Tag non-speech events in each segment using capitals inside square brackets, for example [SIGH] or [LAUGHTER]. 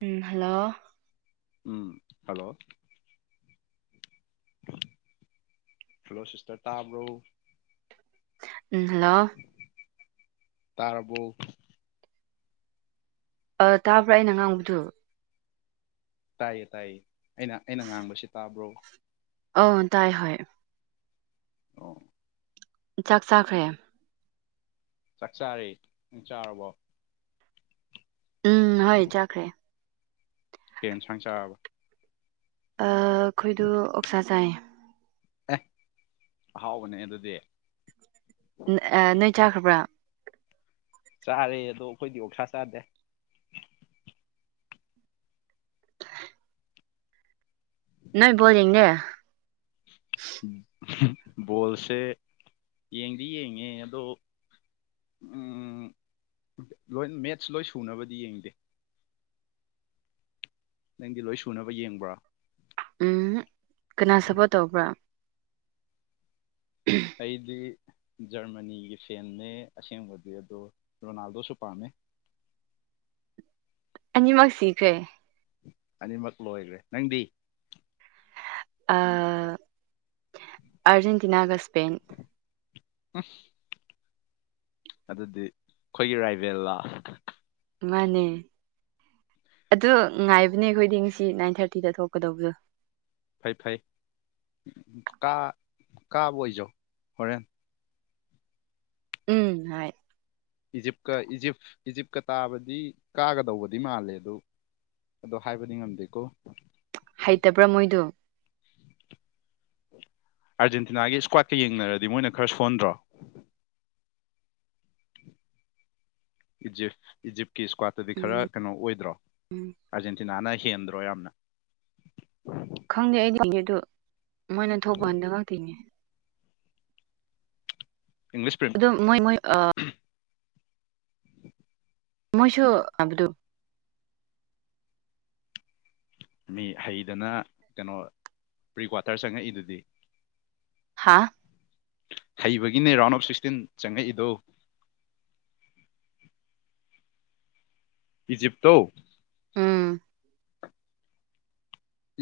ꯎꯝ hello ꯎꯝ hello hello sister ꯇꯥꯕ꯭ꯔꯣ ꯎꯝ hello ꯇꯥꯔꯕꯣ ꯑꯥ ꯇꯥꯕ꯭ꯔꯥ ꯑꯩꯅ ꯉꯥꯡꯕꯗꯨ ꯇꯥꯏꯌꯦ ꯇꯥꯏꯌꯦ ꯑꯩꯅ ꯑꯩꯅ ꯉꯥꯡꯕꯁꯤ ꯇꯥꯕ꯭ꯔꯣ ꯑꯣ ꯇꯥꯏ ꯍꯣꯏ ꯑꯣ ꯆꯥꯛ ꯆꯥꯈ꯭ꯔꯦ ꯆꯥꯛ ꯆꯥꯔꯤ ꯅꯪ ꯆꯥꯔꯕꯣ ꯎꯝ ꯍꯣꯏ ꯆꯥꯈ꯭ꯔꯦ ꯀꯩ ꯏꯟꯁꯥꯡ ꯆꯥꯔꯕ ꯑꯥ ꯑꯩꯈꯣꯏꯗꯨ ꯑꯣꯛꯁꯥ ꯆꯥꯏꯌꯦ ꯑꯦ ꯑꯍꯥꯎꯕꯅꯦ ꯍꯦ ꯑꯗꯨꯗꯤ ꯎꯝ ꯑꯥ ꯅꯣꯏ ꯆꯥꯈ꯭ꯔꯕ꯭ꯔꯥ ꯆꯥꯔꯦ ꯑꯗꯣ ꯑꯩꯈꯣꯏꯗꯤ ꯑꯣꯛꯁꯥ ꯆꯥꯗꯦ ꯅꯣꯏ ꯕꯣꯜ ꯌꯦꯡꯗꯦ ꯕꯣꯜꯁꯦ ꯌꯦꯡꯗꯤ ꯌꯦꯡꯉꯦ ꯑꯗꯣ ꯎꯝ ꯂꯣꯏ ꯃꯦꯠꯁ ꯂꯣꯏ ꯁꯨꯅꯕꯗꯤ ꯌꯦꯡꯗꯦ ꯅꯪꯗꯤ ꯂꯣꯏ ꯁꯨꯅꯕ ꯌꯦꯡꯕ꯭ꯔꯥ ꯎꯝ ꯀꯅꯥ ꯁꯞꯄꯣꯔꯠ ꯇꯧꯕ꯭ꯔꯥ ꯑꯩꯗꯤ ꯖꯔꯃꯅꯤꯒꯤ ꯐꯦꯟꯅꯦ ꯑꯁꯦꯡꯕꯗꯤ ꯑꯗꯣ ꯔꯣꯅꯥꯜꯗꯣꯁꯨ ꯄꯥꯝꯃꯦ ꯑꯅꯤꯃꯛ ꯁꯤꯈ꯭ꯔꯦ ꯑꯅꯤꯃꯛ ꯂꯣꯏꯒ꯭ꯔꯦ ꯅꯪꯗꯤ ꯑ ꯑꯔꯖꯦꯟꯇꯤꯅꯥ ꯒ ꯁ꯭ꯄꯦꯟ ꯎꯝ ꯑꯗꯨꯗꯤ ꯑꯩꯈꯣꯏꯒꯤ ꯔꯥꯏꯕꯦꯜꯂꯥ ꯃꯥꯟꯅꯦ ꯑꯗꯨ ꯉꯥꯏꯕꯅꯦ ꯑꯩꯈꯣꯏꯗꯤ ꯉꯁꯤ ꯅꯥꯏꯟ ꯊꯥꯔꯇꯤꯗ ꯊꯣꯛꯀꯗꯧꯕꯗꯣ ꯐꯩ ꯐꯩ ꯀꯥ ꯀꯥꯕꯥ ꯑꯣꯏꯖꯧ ꯍꯣꯔꯦꯟ ꯎꯝ ꯍꯣꯏ ꯏꯖꯤꯞꯀ ꯏꯖꯤꯞ ꯏꯖꯤꯞꯀ ꯇꯥꯕꯗꯤ ꯀꯥꯒꯗꯧꯕꯗꯤ ꯃꯥꯜꯂꯦ ꯑꯗꯨ ꯑꯗꯣ ꯍꯥꯏꯕꯗꯤ ꯉꯝꯗꯦꯀꯣ ꯍꯩꯇꯕ꯭ꯔꯥ ꯃꯣꯏꯗꯨ ꯑꯥꯔꯖꯦꯟꯇꯤꯅꯥꯒꯤ ꯏꯁꯀ꯭ꯋꯥꯠꯀ ꯌꯦꯡꯅꯔꯗꯤ ꯃꯣꯏꯅ ꯈꯔ ꯁꯣꯟꯗ꯭ꯔꯣ ꯏꯖꯤꯞ ꯏꯖꯤꯞꯀꯤ ꯏꯁꯀ꯭ꯋꯥꯠꯇꯗꯤ ꯈꯔ ꯎꯝ ꯀꯩꯅꯣ ꯑꯣꯏꯗ꯭ꯔꯣ ꯎꯝ ꯑꯥꯔꯖꯦꯟꯇꯤꯅꯥꯅ ꯍꯦꯟꯗ꯭ꯔꯣ ꯌꯥꯝꯅ [UNINTELLIGIBLE] ꯈꯪꯗꯦ ꯑꯩꯗꯤ ꯌꯦꯡꯗꯦ ꯑꯗꯨ ꯃꯣꯏꯅ ꯊꯣꯛꯄ ꯀꯥꯟꯗ ꯈꯛꯇ ꯌꯦꯡꯉꯦ ꯏꯪꯂꯤꯁ ꯄ꯭ꯔꯤꯝ ꯑꯗꯨ ꯃꯣꯏ ꯃꯣꯏ ꯑ ꯃꯣꯏꯁꯨ ꯑꯕꯗꯨꯨ ꯃꯤ ꯍꯩꯗꯅ ꯀꯩꯅꯣ ꯄ꯭ꯔꯤꯀ꯭ꯋꯥꯇꯔ ꯆꯪꯉꯛꯏꯗꯨꯗꯤ ꯍꯥꯥ ꯍꯩꯕꯒꯤꯅꯦ ꯔꯥꯎꯟ ꯑꯣꯐ ꯁꯤꯛꯁꯇꯤꯟ ꯆꯪꯉꯛꯏꯗꯣ [UNINTELLIGIBLE] [INAUDIBLE] ꯏꯖꯤꯞꯇꯣ ꯎꯝ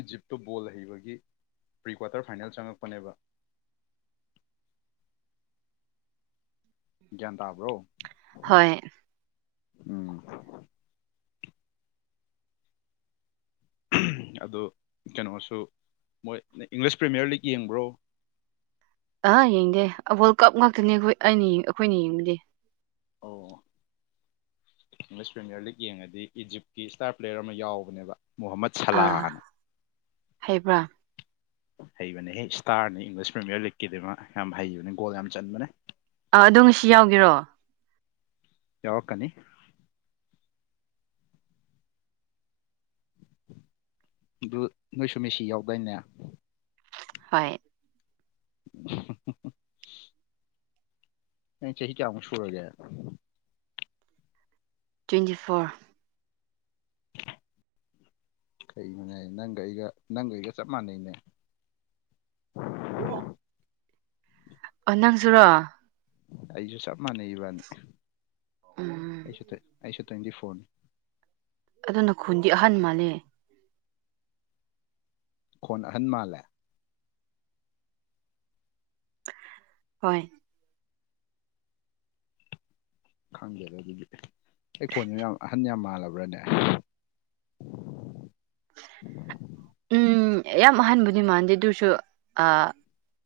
ꯏꯖꯤꯞꯇꯣ ꯕꯣꯜ ꯍꯩꯕꯒꯤ ꯄ꯭ꯔꯤꯀ꯭ꯋꯥꯇꯔ ꯐꯥꯏꯅꯦꯜ ꯆꯪꯉꯛꯄꯅꯦꯕ [UNINTELLIGIBLE] [INAUDIBLE] ꯒ꯭ꯌꯥꯟ ꯇꯥꯕ꯭ꯔꯣ ꯍꯣꯏ ꯎꯝ ꯑꯗꯨ ꯀꯩꯅꯣꯁꯨ ꯃꯣꯏ ꯏꯪꯂꯤꯁ ꯄ꯭ꯔꯤꯃꯤꯌꯔ ꯂꯤꯒ ꯌꯦꯡꯕ꯭ꯔꯣ ꯑꯍ ꯌꯦꯡꯗꯦ ꯋꯥꯜ ꯀꯞ ꯉꯥꯛꯇꯅꯦ ꯑꯩꯈꯣꯏ ꯑꯩꯅ ꯑꯩꯈꯣꯏꯅ ꯌꯦꯡꯕꯗꯤ [UNINTELLIGIBLE] ꯑꯣ ꯏꯪꯂꯤꯁ ꯄ꯭ꯔꯤꯃꯤꯌꯔ ꯂꯤꯒ ꯌꯦꯡꯉꯗꯤ ꯏꯖꯤꯞꯀꯤ ꯏꯁꯇꯥꯔ ꯄ꯭ꯂꯦꯌꯔ ꯑꯃ ꯌꯥꯎꯕꯅꯦꯕ ꯃꯣꯍꯥꯃꯠ ꯁꯂꯥ ꯑꯥ ꯅꯥ ꯍꯩꯕ꯭ꯔꯥ ꯍꯩꯕꯅꯦ ꯍꯦ ꯏꯁꯇꯥꯔꯅꯤ ꯏꯪꯂꯤꯁ ꯄ꯭ꯔꯤꯃꯤꯌꯔ ꯂꯤꯒꯀꯤꯗꯤ ꯃꯥ ꯌꯥꯝ ꯍꯩꯕꯅꯦ ꯒꯣꯜ ꯌꯥꯝ ꯆꯟꯕꯅꯦ ꯑ ꯑꯗꯣꯝꯁꯤ ꯌꯥꯎꯒꯦꯔꯣ ꯌꯥꯎ ꯔꯛ ꯀꯅꯤ ꯑꯗꯨ ꯅꯣꯏꯁꯨ ꯃꯦꯁꯤ ꯌꯥꯎꯗꯥꯏꯅꯦ ꯍꯣꯏ [UNINTELLIGIBLE] ꯅꯪ ꯆꯦꯍꯤ ꯀꯌꯃꯨꯛ ꯁꯨꯔꯒꯦ ꯇ꯭ꯋꯦꯟꯇꯤ ꯐꯣꯔ [INAUDIBLE] ꯀꯩꯅꯣꯅꯦꯩꯍꯥꯏꯁꯦ ꯅꯪꯒ ꯑꯩꯒ ꯅꯪꯒ ꯑꯩꯒ ꯆꯞ ꯃꯥꯟꯅꯩꯅꯦ ꯑꯣ [UNINTELLIGIBLE] ꯑꯥ ꯅꯪꯁꯨꯔꯣ ꯑꯩꯁꯨ ꯆꯞ ꯃꯥꯟꯅꯩ ꯏꯕꯅꯤ ꯎꯝ ꯑꯩꯁꯨ ꯑꯩꯁꯨ ꯇ꯭ꯋꯦꯟꯇꯤ ꯐꯣꯔꯅꯦ ꯑꯗꯨꯅ ꯈꯨꯟꯗꯤ ꯑꯍꯟ ꯃꯥꯜꯂꯦ ꯈꯣꯟ ꯑꯍꯟ ꯃꯥꯜꯂꯦ ꯍꯣꯏ ꯈꯪꯗꯦꯗ ꯑꯗꯨꯗꯤ ꯑꯩ ꯈꯣꯟꯖꯦ ꯌꯥꯝ ꯑꯍꯟ ꯌꯥꯝ ꯃꯥꯜꯂꯕ꯭ꯔꯅꯦ ꯎꯝ ꯌꯥꯝ ꯑꯍꯟꯕꯨꯗꯤ ꯃꯥꯟꯗꯦ ꯑꯗꯨꯁꯨ ꯑꯥ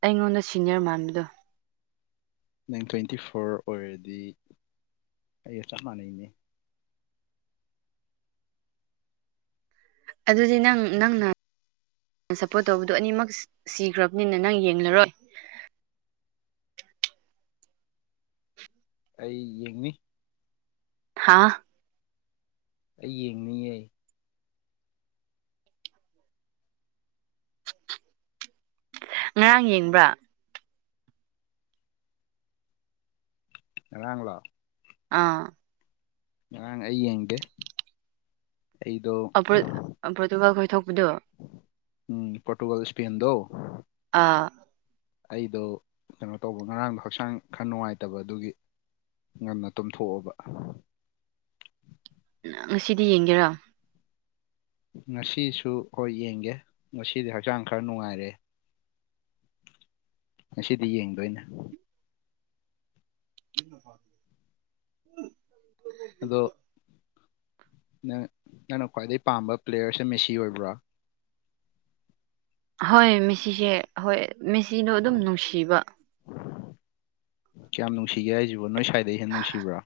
ꯑꯩꯉꯣꯟꯗ ꯁꯤꯅꯤꯌꯔ ꯃꯥꯟꯕꯗꯣ ꯅꯪ ꯇ꯭ꯋꯦꯟꯇꯤ ꯐꯣꯔ ꯑꯣꯏꯔꯗꯤ ꯑꯩꯒ ꯆꯞ ꯃꯅꯩꯅꯦ ꯑꯗꯨꯗꯤ ꯅꯪ ꯅꯪꯅ ꯁꯞꯄꯣꯠ ꯇꯧꯕꯗꯨ ꯑꯅꯤꯃꯛ ꯁꯤꯈ꯭ꯔꯕꯅꯤꯅ ꯅꯪ ꯌꯦꯡꯂꯔꯣꯏ ꯑꯩ ꯌꯦꯡꯅꯤ ꯍꯥꯥ ꯑꯩ ꯌꯦꯡꯅꯤꯡꯌꯦ ꯉꯔꯥꯡ ꯌꯦꯡꯕ꯭ꯔꯥ ꯪꯉꯔꯥꯡ ꯂꯣ ꯑꯥ ꯉꯔꯥꯡ ꯑꯩ ꯌꯦꯡꯗꯦ ꯑꯩꯗꯣ ꯑꯕ꯭ꯔꯣꯠ ꯑꯕ꯭ꯔꯣꯠ ꯗꯨꯕꯥ ꯈꯣꯏ ꯊꯣꯛꯄꯗꯣ ꯎꯝ ꯄꯣꯔꯇꯨꯒꯜ ꯏꯁꯄꯦꯟꯗꯣ ꯑꯥ ꯑꯩꯗꯣ ꯀꯩꯅꯣ ꯇꯧꯕ ꯉꯔꯥꯡꯗꯣ ꯍꯛꯆꯥꯡ ꯈꯔ ꯅꯨꯡꯉꯥꯏꯇꯕ ꯑꯗꯨꯒꯤ ꯉꯟꯅ ꯇꯨꯝꯊꯣꯛꯑꯕ [INAUDIBLE] ꯉꯁꯤꯗꯤ ꯌꯦꯡꯒꯦꯔꯥ ꯉꯁꯤꯁꯨ ꯈꯣꯏ ꯌꯦꯡꯒꯦ ꯉꯁꯤꯗꯤ ꯍꯛꯆꯥꯡ ꯈꯔ ꯅꯨꯡꯉꯥꯏꯔꯦ ꯉꯁꯤꯗꯤ ꯌꯦꯡꯗꯣꯏꯅꯦ ꯀ [UNINTELLIGIBLE] ꯑꯗꯣ ꯅꯪ ꯅꯪꯅ ꯈ꯭ꯋꯥꯏꯗꯩ ꯄꯥꯝꯕ ꯄ꯭ꯂꯦꯌꯔꯁꯦ ꯃꯦꯁꯤ ꯑꯣꯏꯕ꯭ꯔꯣ ꯍꯣꯏ ꯃꯦꯁꯤꯁꯦ ꯍꯣꯏ ꯃꯦꯁꯤꯗꯣ ꯑꯗꯨꯝ ꯅꯨꯡꯁꯤꯕ ꯀꯌꯥꯝ ꯅꯨꯡꯁꯤꯒꯦ ꯍꯥꯏꯁꯤꯕꯣ ꯅꯣꯏ ꯁ꯭ꯏꯗꯩ ꯍꯦꯟꯅ ꯅꯨꯡꯁꯤꯕ꯭ꯔꯣ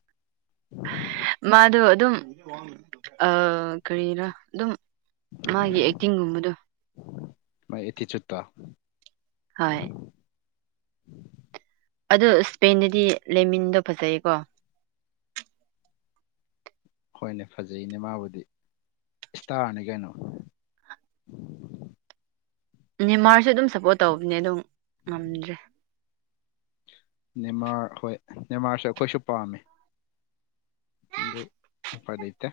ꯃꯥꯗꯣ ꯑꯗꯨꯝ ꯑꯥ ꯀꯔꯤꯔꯥ ꯑꯗꯨꯝ ꯃꯥꯒꯤ ꯑꯦꯛꯇꯤꯡꯒꯨꯝꯕꯗꯣ ꯃꯏ ꯑꯦꯇꯤꯆꯨꯠꯇꯣ ꯍꯣꯏ ꯎꯝ [INAUDIBLE] ꯑꯗꯣ ꯏꯁꯄꯦꯟꯗꯗꯤ ꯂꯦꯃꯤꯟꯗꯣ ꯐꯖꯩꯀꯣ ꯍꯣꯏꯅꯦ ꯐꯖꯩꯅꯦ ꯃꯕꯨꯗꯤ ꯏꯁꯇꯥꯔꯅꯤ ꯀꯩꯅꯣ ꯃꯦꯝꯃꯥꯔꯁꯨ ꯑꯗꯨꯝ ꯁꯞꯄꯣꯔꯠ ꯇꯧꯕꯅꯦ ꯑꯗꯨꯝ ꯉꯝꯗ꯭ꯔꯦ ꯅꯦꯃꯥꯔ ꯍꯣꯏ ꯅꯦꯃꯥꯔꯁꯨ ꯑꯩꯈꯣꯏꯁꯨ ꯄꯝꯃꯦ ꯑꯗꯨ ꯎꯄꯏ ꯂꯩꯇꯦ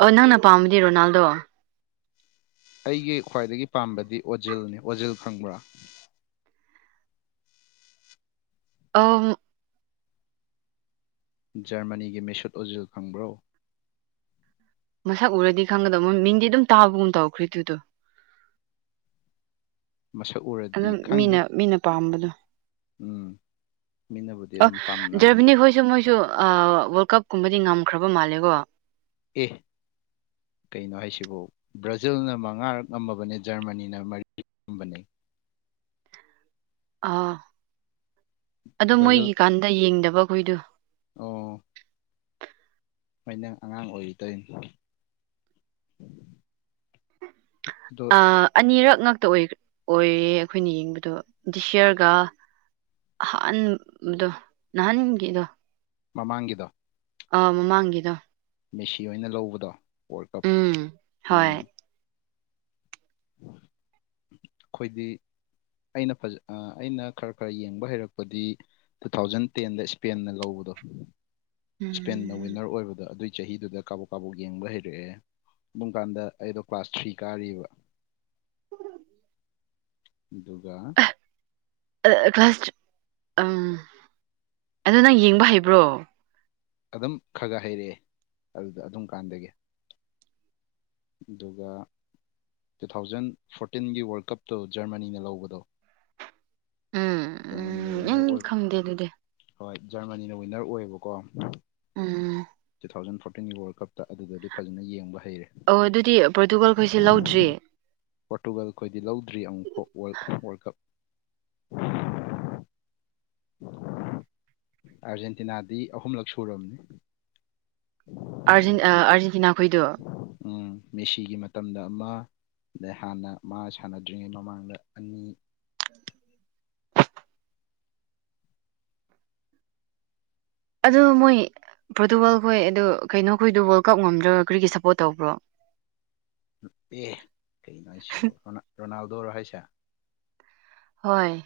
ꯑꯣ ꯅꯪꯅ ꯄꯥꯝꯕꯗꯤ ꯔꯣꯅꯜꯗꯣ ꯑꯩꯒꯤ ꯈ꯭ꯋꯥꯏꯗꯒꯤ ꯄꯥꯝꯕꯗꯤ ꯑꯣꯖꯤꯜꯅꯤ ꯑꯣꯖꯤꯜ ꯈꯪꯕ꯭ꯔꯥ ꯑ ꯖꯔꯃꯅꯤꯒꯤ ꯃꯤ ꯁꯣꯠ ꯑꯣꯖꯤꯜ ꯈꯪꯕ꯭ꯔꯣ ꯃꯁꯛ ꯎꯔꯗꯤ ꯈꯪꯒꯗꯕ ꯃꯤꯡꯗꯤ ꯑꯗꯨꯝ ꯇꯥꯕꯒꯨꯝ ꯇꯧꯈ꯭ꯔꯦꯑꯗꯨꯗꯣ ꯃꯁꯛ ꯎꯔꯗꯤ ꯑꯗꯨꯝ ꯈꯪꯅꯤ ꯃꯤꯅ ꯃꯤꯅ ꯄꯥꯝꯕꯗꯣ ꯎꯝ ꯃꯤꯅꯕꯨꯗꯤ ꯑ ꯑꯗꯨꯝ ꯄꯥꯝꯅꯕꯅꯦ ꯖꯔꯃꯅꯤ ꯍꯣꯏꯁꯨ ꯃꯣꯏꯁꯨ ꯋꯥꯔ ꯀꯞ ꯀꯨꯝꯕ ꯗꯤ ꯉꯝꯈ꯭ꯔꯕ ꯃꯥꯜꯂꯦꯀꯣ ꯑꯦ ꯀꯩꯅꯣ ꯍꯥꯏꯁꯤꯕꯨ ꯕ꯭ꯔꯥꯖꯤꯜꯅ ꯃꯉꯥꯔꯛ ꯉꯝꯃꯕꯅꯦ ꯖꯔꯃꯅꯤꯅ ꯃꯔꯤ [UNINTELLIGIBLE] ꯑꯥ ꯑꯗꯣ ꯕ꯭ꯔꯥꯖꯤꯜ ꯃꯣꯏꯒꯤꯀꯥꯟꯗ ꯌꯦꯡꯗꯕ ꯑꯩꯈꯣꯏꯗꯨ ꯑꯣ ꯍꯣꯏꯗ ꯑꯉꯥꯡ ꯑꯣꯏꯔꯤ ꯇꯧꯅꯤ ꯑ ꯑꯅꯤꯔꯛ ꯉꯛꯇ ꯑꯣꯏꯌꯦ ꯑꯩꯈꯣꯏꯅ ꯌꯦꯡꯕꯗꯣ ꯗꯤꯁꯤꯌꯔꯒ ꯑꯍꯟꯕꯗꯣ ꯅꯍꯥꯟꯒꯤꯗꯣ ꯃꯃꯥꯡꯒꯤꯗꯣ ꯑꯥ ꯃꯃꯥꯡꯒꯤꯗꯣ ꯃꯦꯁꯤ ꯑꯣꯏꯅ ꯂꯧꯕꯗꯣ ꯋꯥꯔꯜ ꯀꯞ ꯎꯝ ꯍꯣꯏ ꯎꯝ [INAUDIBLE] ꯑꯩꯈꯣꯏꯗꯤ ꯑꯩꯅ ꯐꯖ ꯑꯩꯅ ꯈꯔ ꯈꯔ ꯌꯦꯡꯕ ꯍꯩꯔꯛꯄꯗꯤ ꯇꯨ ꯊꯥꯎꯖꯟ ꯇꯦꯟꯗ ꯏꯁꯄꯦꯟꯅ ꯂꯧꯕꯗꯣ ꯏꯁꯄꯦꯟꯅ ꯎꯝ ꯋꯤꯟꯅꯔ ꯑꯣꯏꯕꯗꯣ ꯑꯗꯨꯏ ꯆꯍꯤꯗꯨꯗ ꯀꯥꯕꯣꯛ ꯀꯥꯕꯣꯛ ꯌꯦꯡꯕ ꯍꯩꯔꯛꯑꯦ ꯑꯗꯨꯝ ꯀꯥꯟꯗ ꯑꯩꯗꯣ ꯀ꯭ꯂꯥꯁ ꯊ꯭ꯔꯤ ꯀꯥꯔꯤꯕ ꯑꯗꯨꯒꯥ ꯀ꯭ꯂꯥꯁ ꯎꯝ ꯑꯣꯗꯣ ꯅꯪ ꯌꯦꯡꯕ ꯍꯩꯕ꯭ꯔꯣ ꯑꯗꯨꯝ ꯈꯔ ꯈꯔ ꯍꯩꯔꯛꯑꯦ ꯑꯗꯨꯗ ꯑꯗꯨꯝ ꯀꯥꯟꯗꯒꯤ ꯑꯗꯨꯒ ꯇꯨ ꯊꯥꯎꯖꯟ ꯐꯣꯔꯇꯤꯟꯒꯤ ꯋꯥꯔꯜ ꯀꯞꯇꯨ ꯖꯔꯃꯅꯤꯅ ꯂꯧꯕꯗꯣ ꯎꯝ ꯖꯔꯃꯅꯤꯅ ꯎꯝ ꯋꯤꯟꯅꯔ ꯅꯪ ꯑꯣꯏꯕ ꯈꯪꯗꯦ ꯑꯗꯨꯗꯤ ꯍꯣꯏ ꯖꯔꯃꯅꯤꯅ ꯋꯤꯟꯅꯔ ꯑꯣꯏꯌꯦꯕꯀꯣ ꯎꯝ ꯇꯨ ꯊꯥꯎꯖꯟ ꯐꯣꯔꯇꯤꯟꯒꯤ ꯋꯥꯔꯜ ꯀꯞꯇ ꯑꯗꯨꯗꯗꯤ ꯐꯖꯅ ꯌꯦꯡꯕ ꯍꯩꯔꯦ ꯍꯣꯏ ꯑꯗꯨꯗꯤ ꯄꯣꯔꯇꯨꯒꯜꯈꯣꯏꯁꯦ ꯂꯧꯗꯦ ꯄꯣꯔꯇꯨꯒꯜ ꯑꯩꯈꯣꯏꯗꯤ ꯂꯧꯗ꯭ꯔꯤ ꯑꯃꯨꯛꯐꯥꯎꯔ ꯋꯥꯔꯜ ꯀꯞ [UNINTELLIGIBLE] [UNINTELLIGIBLE] ꯑꯥꯔꯖꯦꯟꯇꯤꯅꯥꯗꯤ ꯑꯍꯨꯝꯂꯛ ꯁꯨꯔꯕꯅꯤ ꯑꯔꯖꯟ ꯑ ꯑꯔꯖꯦꯟꯇꯤꯅꯥ ꯈꯣꯏꯗꯣ ꯎꯝ ꯃꯦꯁꯤꯒꯤ ꯃꯇꯝꯗ ꯑꯃ ꯑꯗꯩ ꯍꯥꯟꯅ ꯃꯥ ꯁꯥꯟꯅꯗ꯭ꯔꯤꯉꯩ ꯃꯃꯥꯡꯗ ꯑꯅꯤ [UNINTELLIGIBLE] ꯑꯗꯣ ꯃꯣꯏ ꯄ꯭ꯔꯣꯇꯨꯒꯜꯈꯣꯏ ꯑꯗꯨ ꯀꯩꯅꯣꯈꯣꯏꯗꯣ ꯋꯥꯋꯥꯔꯜ ꯀꯞ ꯉꯝꯗ꯭ꯔꯒ ꯀꯔꯤꯒꯤ ꯁꯞꯄꯣꯠ ꯇꯧꯕ꯭ꯔꯣ ꯑꯦ ꯀꯩꯅꯣ ꯍꯥꯏꯁꯤꯕꯨ ꯔꯣ ꯔꯣꯅꯥꯜꯗꯣꯔꯣ ꯍꯥꯏꯁꯦ ꯍꯣꯏ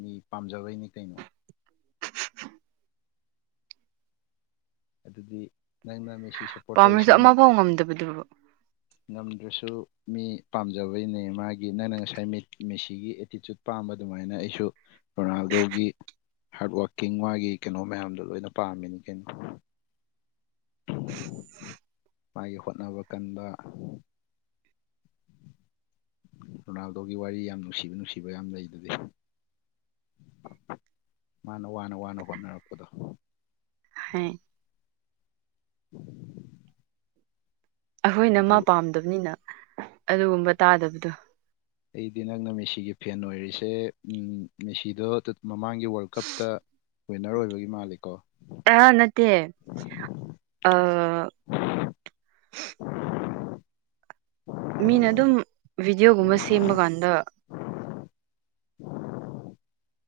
ꯃꯤ ꯄꯥꯝꯖꯕꯩꯅꯤ ꯀꯩꯅꯣ ꯑꯗꯨꯗꯤ ꯅꯪꯅ ꯃꯦꯁꯤ ꯁꯞꯄꯣꯔꯠ ꯇꯧꯔꯤꯁꯤ ꯄꯥꯝꯔꯁꯨ ꯑꯃꯐꯥꯎ ꯉꯝꯗꯕꯗꯨ ꯉꯝꯗ꯭ꯔꯁꯨ ꯃꯤ ꯄꯥꯝꯖꯕꯩꯅꯦ ꯃꯥꯒꯤ ꯅꯪꯅ ꯉꯁꯥꯏ ꯃꯦ ꯃꯦꯁꯤꯒꯤ ꯑꯦꯇꯤꯇ꯭ꯌꯨꯠ ꯄꯥꯝ ꯑꯗꯨꯃꯥꯏꯅ ꯑꯩꯁꯨ ꯔꯣꯅꯥꯜꯗꯣꯒꯤ ꯍꯥ꯭ꯔꯠ ꯋꯥ꯭ꯔꯀꯤꯡ ꯃꯥꯒꯤ ꯀꯅꯣ ꯃꯌꯥꯝꯗꯣ ꯂꯣꯏꯅ ꯄꯥꯝꯃꯤꯅꯤ ꯀꯩꯅꯣ ꯃꯥꯒꯤ ꯍꯣꯠꯅꯕ ꯀꯟꯕ ꯔꯣꯅꯥꯜꯗꯣꯒꯤ ꯋꯥꯔꯤ ꯌꯥꯝ ꯅꯨꯡꯁꯤꯕ ꯅꯨꯡꯁꯤꯕ ꯌꯥꯝ ꯂꯩ ꯗꯨꯗꯤ ꯃꯥꯅ ꯋꯥꯅ ꯋꯥꯅ ꯍꯣꯠꯅꯔꯛꯄꯗꯣ ꯍꯩ [INAUDIBLE] ꯑꯈꯣꯏꯅ ꯃꯥ ꯑꯗꯨ ꯄꯥꯝꯗ꯭ꯕꯅꯤꯅ ꯑꯗꯨꯒꯨꯝꯕ ꯇꯥꯗꯕꯗꯨ ꯑꯩꯗꯤ ꯅꯪꯅ ꯃꯦꯁꯤꯒꯤ ꯐꯦꯟ ꯑꯣꯏꯔꯤꯁꯦ ꯎꯝ ꯃꯦꯁꯤꯗꯣ ꯇꯨꯠ ꯑꯝ ꯃꯃꯥꯡꯒꯤ ꯋꯥ꯭ꯔꯜ ꯀꯞꯇ ꯋꯤꯟꯅ꯭ꯔ ꯑꯣꯏꯕꯒꯤ ꯃꯥꯜꯂꯤꯀꯣ ꯑꯥ ꯃꯤꯅ ꯑꯗꯨꯝ ꯚꯤꯗ꯭ꯌꯣ ꯒꯨꯝꯕ ꯁꯦꯝꯕꯒꯥꯟꯗ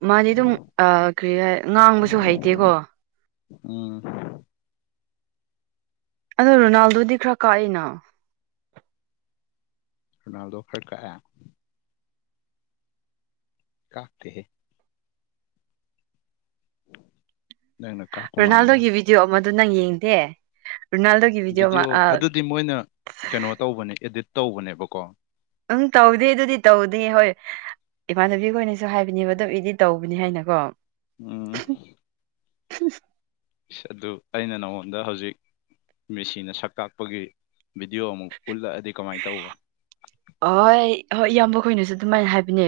ꯃꯥꯗꯤ ꯗꯨꯝ ꯑꯥ ꯀ꯭ꯔꯤꯔ ꯉꯥꯡꯕꯁꯨ ꯍꯩꯇꯦꯀꯣ ꯎꯝ ꯑꯗꯣ ꯔꯣꯅꯥꯜꯗꯣꯗꯤ ꯈꯔ ꯀꯥꯛꯏꯅ ꯔꯣꯅꯥꯜꯗꯣ ꯈ꯭ꯔ ꯀꯥꯛꯑꯦ ꯀꯥꯛꯇꯦꯍꯦ [INAUDIBLE] ꯀꯥꯛꯄ ꯃꯥꯟꯕ ꯔꯣꯅꯥꯜꯗꯣꯒꯤ ꯚꯤꯗ꯭ꯌꯣ ꯑꯃꯗꯨ ꯅꯪ ꯌꯦꯡꯗꯦ ꯔꯣꯅꯥꯜꯗꯣꯒꯤ ꯚꯤꯗꯤꯑꯣ ꯚꯤꯗ꯭ꯌꯣ ꯑꯃ ꯑꯗꯨꯗꯤ ꯃꯣꯏꯅ ꯀꯅꯣ ꯇꯧꯕꯅꯦ ꯏꯗꯤꯠ ꯇꯧꯕꯅꯦꯕꯀꯣ ꯎꯝ ꯇꯧꯗꯦ ꯑꯗꯨꯗꯤ ꯇꯧꯗꯦ ꯍꯣꯏ ꯏꯃꯥꯟꯅꯕꯤ ꯈꯣꯏꯅꯁꯨ ꯍꯥꯏꯕꯅꯦꯕ ꯇꯣ ꯏꯗꯤꯠ ꯇꯧꯕꯅꯤ ꯍꯥꯏꯅꯀꯣ ꯎꯝ [UNINTELLIGIBLE] ꯏ꯭ꯁ ꯑꯗꯨ ꯑꯩꯅ ꯅꯉꯣꯟꯗ ꯍꯧꯖꯤꯛ ꯃꯦꯁꯤꯅ ꯁꯛ ꯀꯥꯛꯄꯒꯤ ꯚꯤꯗ꯭ꯌꯣ ꯑꯃꯨꯛ ꯎꯠꯂꯛꯑꯗꯤ ꯀꯃꯥꯏ ꯇꯧꯕ ꯍꯣꯏ ꯍꯣꯏ ꯏꯌꯥꯝꯕ ꯈꯣꯏꯅꯁꯨ ꯑꯗꯨꯃꯥꯏꯟ ꯍꯥꯏꯕꯅꯦ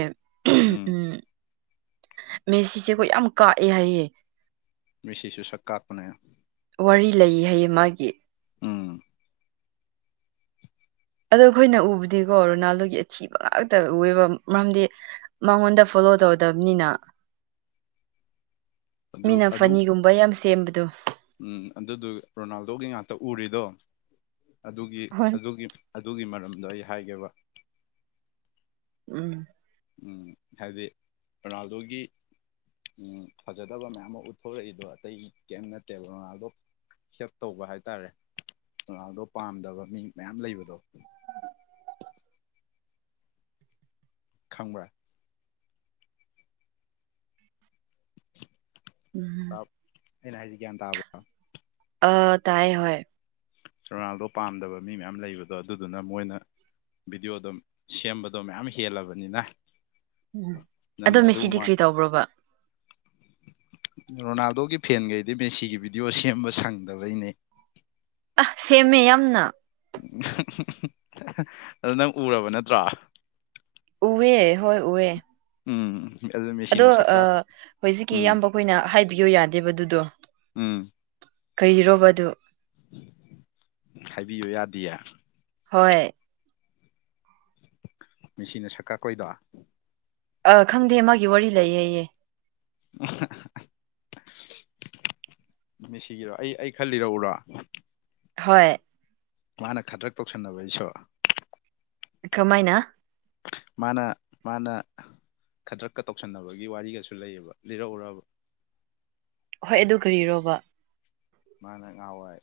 ꯎꯝ ꯃꯦꯁꯤꯁꯦꯀꯣ ꯌꯥꯝ ꯀꯥꯛꯑꯦ ꯍꯥꯏꯌꯦ ꯃꯦꯁꯤꯁꯨꯨ ꯁꯛ ꯀꯥꯛꯄꯅꯦ ꯋꯥꯔꯤ ꯂꯩ ꯍꯥꯏꯌꯦ ꯃꯥꯒꯤ ꯎꯝ ꯑꯗꯣ ꯑꯈꯣꯏꯅ ꯎꯕꯗꯤꯀꯣ ꯔꯣꯅꯥꯜꯗꯣꯒꯤ ꯑꯊꯤꯕ ꯉꯥꯛꯇ ꯎꯑꯦꯕ ꯃꯔꯝꯗꯤ ꯃꯉꯣꯟꯗ ꯐꯣꯠ ꯗꯣ ꯇꯧꯗꯝꯅꯤꯅ ꯑꯗꯨ ꯃꯤꯅ ꯑꯗꯨ ꯐꯅꯤꯒꯨꯝꯕ ꯌꯥꯝ ꯁꯦꯝꯕꯗꯨ ꯎꯝ ꯑꯗꯨꯗꯨ ꯔꯣꯅꯥꯜꯗꯣꯒꯤ ꯉꯥꯛꯇ ꯎꯔꯤꯗꯣ ꯑꯗꯨꯒꯤ ꯍꯣꯏ ꯑꯗꯨꯒꯤ ꯑꯗꯨꯒꯤ ꯃꯔꯝꯗꯣ ꯑꯩ ꯍꯥꯏꯒꯦꯕ ꯎꯝ ꯎꯝ ꯍꯥꯏꯗꯤ ꯔꯣꯅꯥꯜꯗꯣꯒꯤ ꯎꯝ ꯐꯖꯗꯕ ꯃꯌꯥꯝꯃ ꯎꯠꯊꯣꯔꯛꯏꯗꯣ ꯑꯇꯩꯒꯤ ꯀꯩꯝ ꯅꯠꯇꯦꯕ ꯔꯣꯅꯥꯜꯗꯣ ꯍꯦꯠ ꯇꯧꯕ ꯍꯥꯏꯇꯥꯔꯦ ꯔꯣꯅꯥꯜꯗꯣ ꯄꯥꯝꯗꯕ ꯃꯤ ꯃꯌꯥꯝ ꯂꯩꯕꯗꯣ ꯈꯪꯕ꯭ꯔꯥ ꯇꯥ ꯎꯝ ꯑꯩꯅ ꯍꯥꯏꯁꯦ ꯒ꯭ꯌꯥꯟ ꯇꯥꯕ꯭ꯔꯣ ꯑ ꯇꯥꯏꯌꯦ ꯍꯣꯏ ꯔꯣꯅꯥꯜꯗꯣ ꯄꯥꯝꯗꯕ ꯃꯤ ꯃꯌꯥꯝ ꯂꯩꯕꯗꯣ ꯑꯗꯨꯗꯨꯅ ꯃꯣꯏꯅ ꯚꯤꯗ꯭ꯌꯣ ꯗꯣ ꯁꯦꯝꯕꯗꯣ ꯃꯌꯥꯝ ꯍꯦꯜꯂꯕꯅꯤꯅ ꯎꯝ ꯑꯗꯣ ꯅꯪꯅ ꯃꯦꯁꯤꯗꯤ ꯑꯗꯨꯒꯨꯝꯕ ꯀꯔꯤ ꯇꯧꯕ꯭ꯔꯣꯕ ꯔꯣꯅꯥꯜꯗꯣꯒꯤ ꯐꯦꯟꯒꯩꯗꯤ ꯃꯦꯁꯤꯒꯤ ꯚꯤꯗꯤꯑꯣ ꯁꯦꯝꯕ ꯁꯪꯗꯕꯩꯅꯦ ꯑꯥ ꯁꯦꯝꯃꯦ ꯌꯥꯝꯅ ꯍꯥꯍꯥꯍꯥ ꯑꯗꯨ ꯅꯪ ꯎꯔꯕ ꯅꯠꯇ꯭ꯔꯣ ꯎꯋꯦ ꯍꯣꯏ ꯎꯋꯦ ꯎꯝ ꯑꯗꯨ ꯑꯗꯣ ꯃꯦꯁꯤꯅ ꯁꯛꯀꯥ ꯑꯥ ꯍꯧꯖꯤꯛꯀꯤ ꯎꯝ ꯏꯌꯥꯝꯕ ꯈꯣꯏꯅ ꯍꯥꯏꯕꯤꯌꯣ ꯌꯥꯗꯦꯕ ꯑꯗꯨꯗꯣ ꯎꯝ ꯀꯩꯒꯤꯔꯣꯕꯗꯨ ꯍꯥꯏꯕꯤ ꯌꯥꯗꯤꯌꯦ ꯍꯣꯏ ꯃꯦꯁꯤꯅ ꯁꯛ ꯀꯥꯛꯄꯩꯗꯣ ꯑꯥ ꯈꯪꯗꯦ ꯃꯥꯒꯤ ꯋꯥꯔꯤ ꯂꯩ ꯑꯌꯦ ꯃꯦꯁꯤꯒꯤꯔꯣ ꯑꯩ ꯑꯩ ꯈꯔ ꯂꯤꯔꯛꯎꯔꯥ ꯍꯣꯏ ꯃꯥꯅ ꯈꯗ꯭ꯔꯛ ꯇꯧꯁꯟꯅꯕꯩꯁꯨ ꯀꯃꯥꯏꯅ ꯃꯥꯅ ꯃꯥꯅ ꯈꯗ꯭ꯔꯛꯀ ꯇꯧꯁꯟꯅꯕꯒꯤ ꯋꯥꯔꯤꯒꯁꯨ ꯂꯩꯌꯦꯕ ꯂꯤꯔꯛꯎꯔꯕ ꯍꯣꯏ ꯑꯗꯨ ꯀꯔꯤꯔꯣꯕ ꯃꯥꯅ ꯉꯍꯥꯟꯋꯥꯏ